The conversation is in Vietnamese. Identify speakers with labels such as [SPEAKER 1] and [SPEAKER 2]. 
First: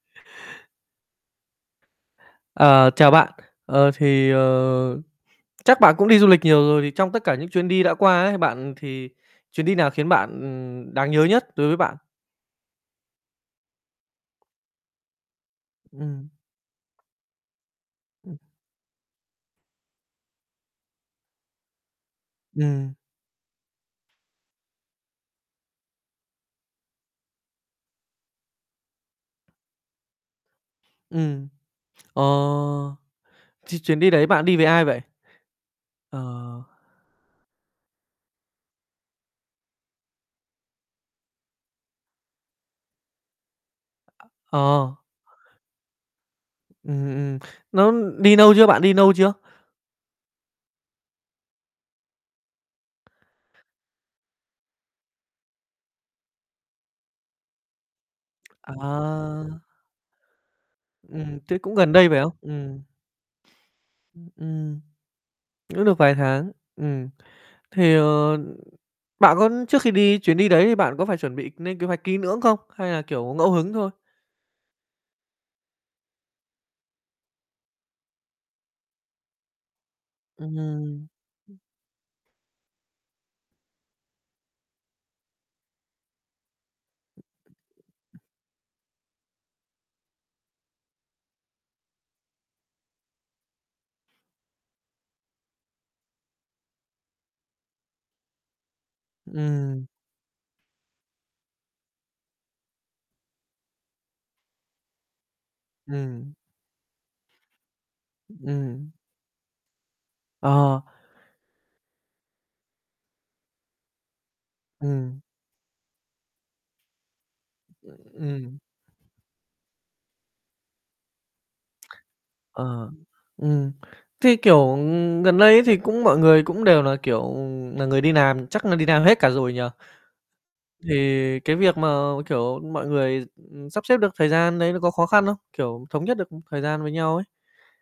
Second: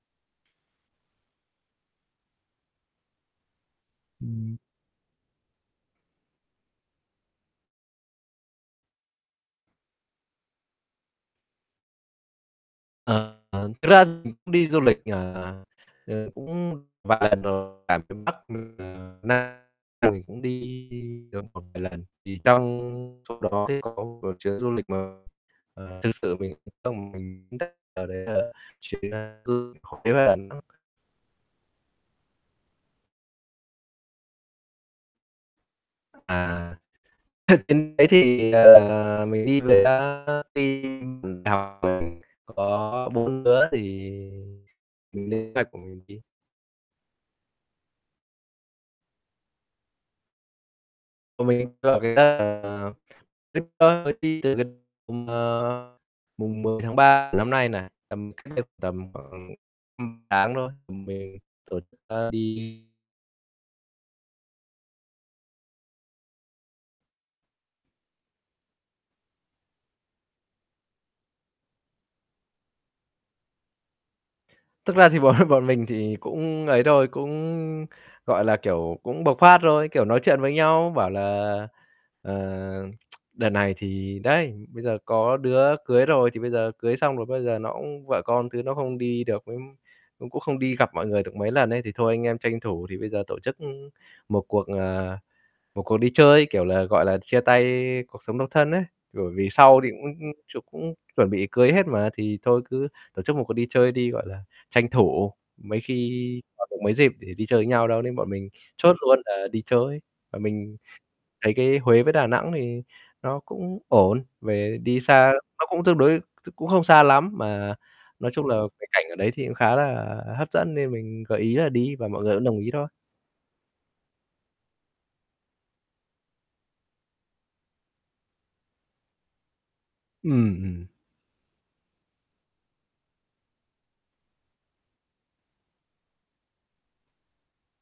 [SPEAKER 1] Ờ, chào bạn, ờ, thì,
[SPEAKER 2] Ừm.
[SPEAKER 1] ờ, chắc bạn cũng đi du lịch nhiều rồi, thì trong tất cả những chuyến đi đã qua ấy bạn, thì chuyến đi nào khiến bạn ừm, đáng nhớ nhất đối với bạn?
[SPEAKER 2] Ờ, thực ra mình cũng đi du lịch, ờ, ờ, ờ,
[SPEAKER 1] Ừm.
[SPEAKER 2] cũng vài lần rồi, cả miền Bắc
[SPEAKER 1] Ừm.
[SPEAKER 2] lẫn [unintelligible] Nam mình cũng đi được một vài lần, thì trong
[SPEAKER 1] Ừm.
[SPEAKER 2] trong đó thì có một chuyến du lịch mà, ờ, thực sự mình trong lòng mình [unintelligible] ờ, đấy là chuyến an cư [unintelligible] Huế và Đà Nẵng.
[SPEAKER 1] Ừm, ờ, ch chuyến đi đấy bạn đi với ai vậy? Ờ.
[SPEAKER 2] À, [unintelligible] chuyến đấy thì, ờ, mình đi với [unintelligible] team cùng đại học với mình, có 4 đứa thì
[SPEAKER 1] Ờ.
[SPEAKER 2] mình lên kế hoạch của mình đi.
[SPEAKER 1] Ừm, ừm, nó đi nâu chưa? Bạn đi nâu chưa?
[SPEAKER 2] Bọn mình ở cái [unintelligible] ừm, ờ, mùng 10 tháng 3 của năm nay này, tầm cách đây tầm khoảng
[SPEAKER 1] À.
[SPEAKER 2] [unintelligible] tháng thôi, ừm, mình
[SPEAKER 1] Ừm, thế cũng
[SPEAKER 2] tổ
[SPEAKER 1] gần
[SPEAKER 2] chức
[SPEAKER 1] đây, phải
[SPEAKER 2] a,
[SPEAKER 1] không? Ừm.
[SPEAKER 2] đi.
[SPEAKER 1] Ưm, ừm. Cũng được vài tháng, ừm, thì, ờ, ừm, bạn có trước khi đi chuyến đi đấy thì bạn có phải chuẩn bị nên kế hoạch kỹ lưỡng không? Hay là, kiểu, ngẫu hứng thôi?
[SPEAKER 2] Thực ra thì bọn bọn mình thì cũng ấy thôi, cũng, gọi là, kiểu, cũng bộc phát, rồi, kiểu, nói chuyện với
[SPEAKER 1] Ừm,
[SPEAKER 2] nhau,
[SPEAKER 1] ừm.
[SPEAKER 2] bảo là "Ờ, đợt này thì đấy, bây giờ có đứa cưới rồi, thì bây giờ cưới xong rồi bây giờ nó cũng vợ con thứ nó không đi được với cũng cũng không đi gặp mọi người được mấy lần ấy, thì thôi anh em tranh thủ thì bây giờ tổ chức một cuộc, à, một cuộc đi chơi kiểu là, gọi là, chia tay cuộc sống độc thân" ấy. Bởi vì sau
[SPEAKER 1] Ừm.
[SPEAKER 2] thì cũng cũng ch cũng chuẩn bị cưới hết mà, thì thôi cứ tổ chức một cuộc đi chơi đi, gọi là, tranh thủ mấy khi
[SPEAKER 1] Ừm.
[SPEAKER 2] còn được mấy dịp để đi chơi với nhau đâu nên bọn mình
[SPEAKER 1] Ừm.
[SPEAKER 2] chốt luôn là đi chơi. Mà mình
[SPEAKER 1] Ờ.
[SPEAKER 2] thấy cái Huế với Đà Nẵng thì nó cũng ổn, về đi
[SPEAKER 1] Ừm.
[SPEAKER 2] xa nó cũng tương đối [unintelligible] cũng không xa lắm, mà nói chung là
[SPEAKER 1] Ừm.
[SPEAKER 2] cái cảnh ở đấy thì cũng khá là hấp dẫn nên mình gợi ý là đi và mọi người cũng đồng ý thôi.
[SPEAKER 1] Ờ, ừm, thế, kiểu, ừm, gần đây ấy, thì cũng mọi người cũng đều là, kiểu, nà người đi làm chắc là đi làm hết cả rồi nhỉ?
[SPEAKER 2] Ừm, ừm.
[SPEAKER 1] Thì cái việc mà, kiểu, mọi người, ừm, sắp xếp được thời gian đấy nó có khó khăn không? Kiểu thống nhất được, ừm, thời gian với nhau ấy?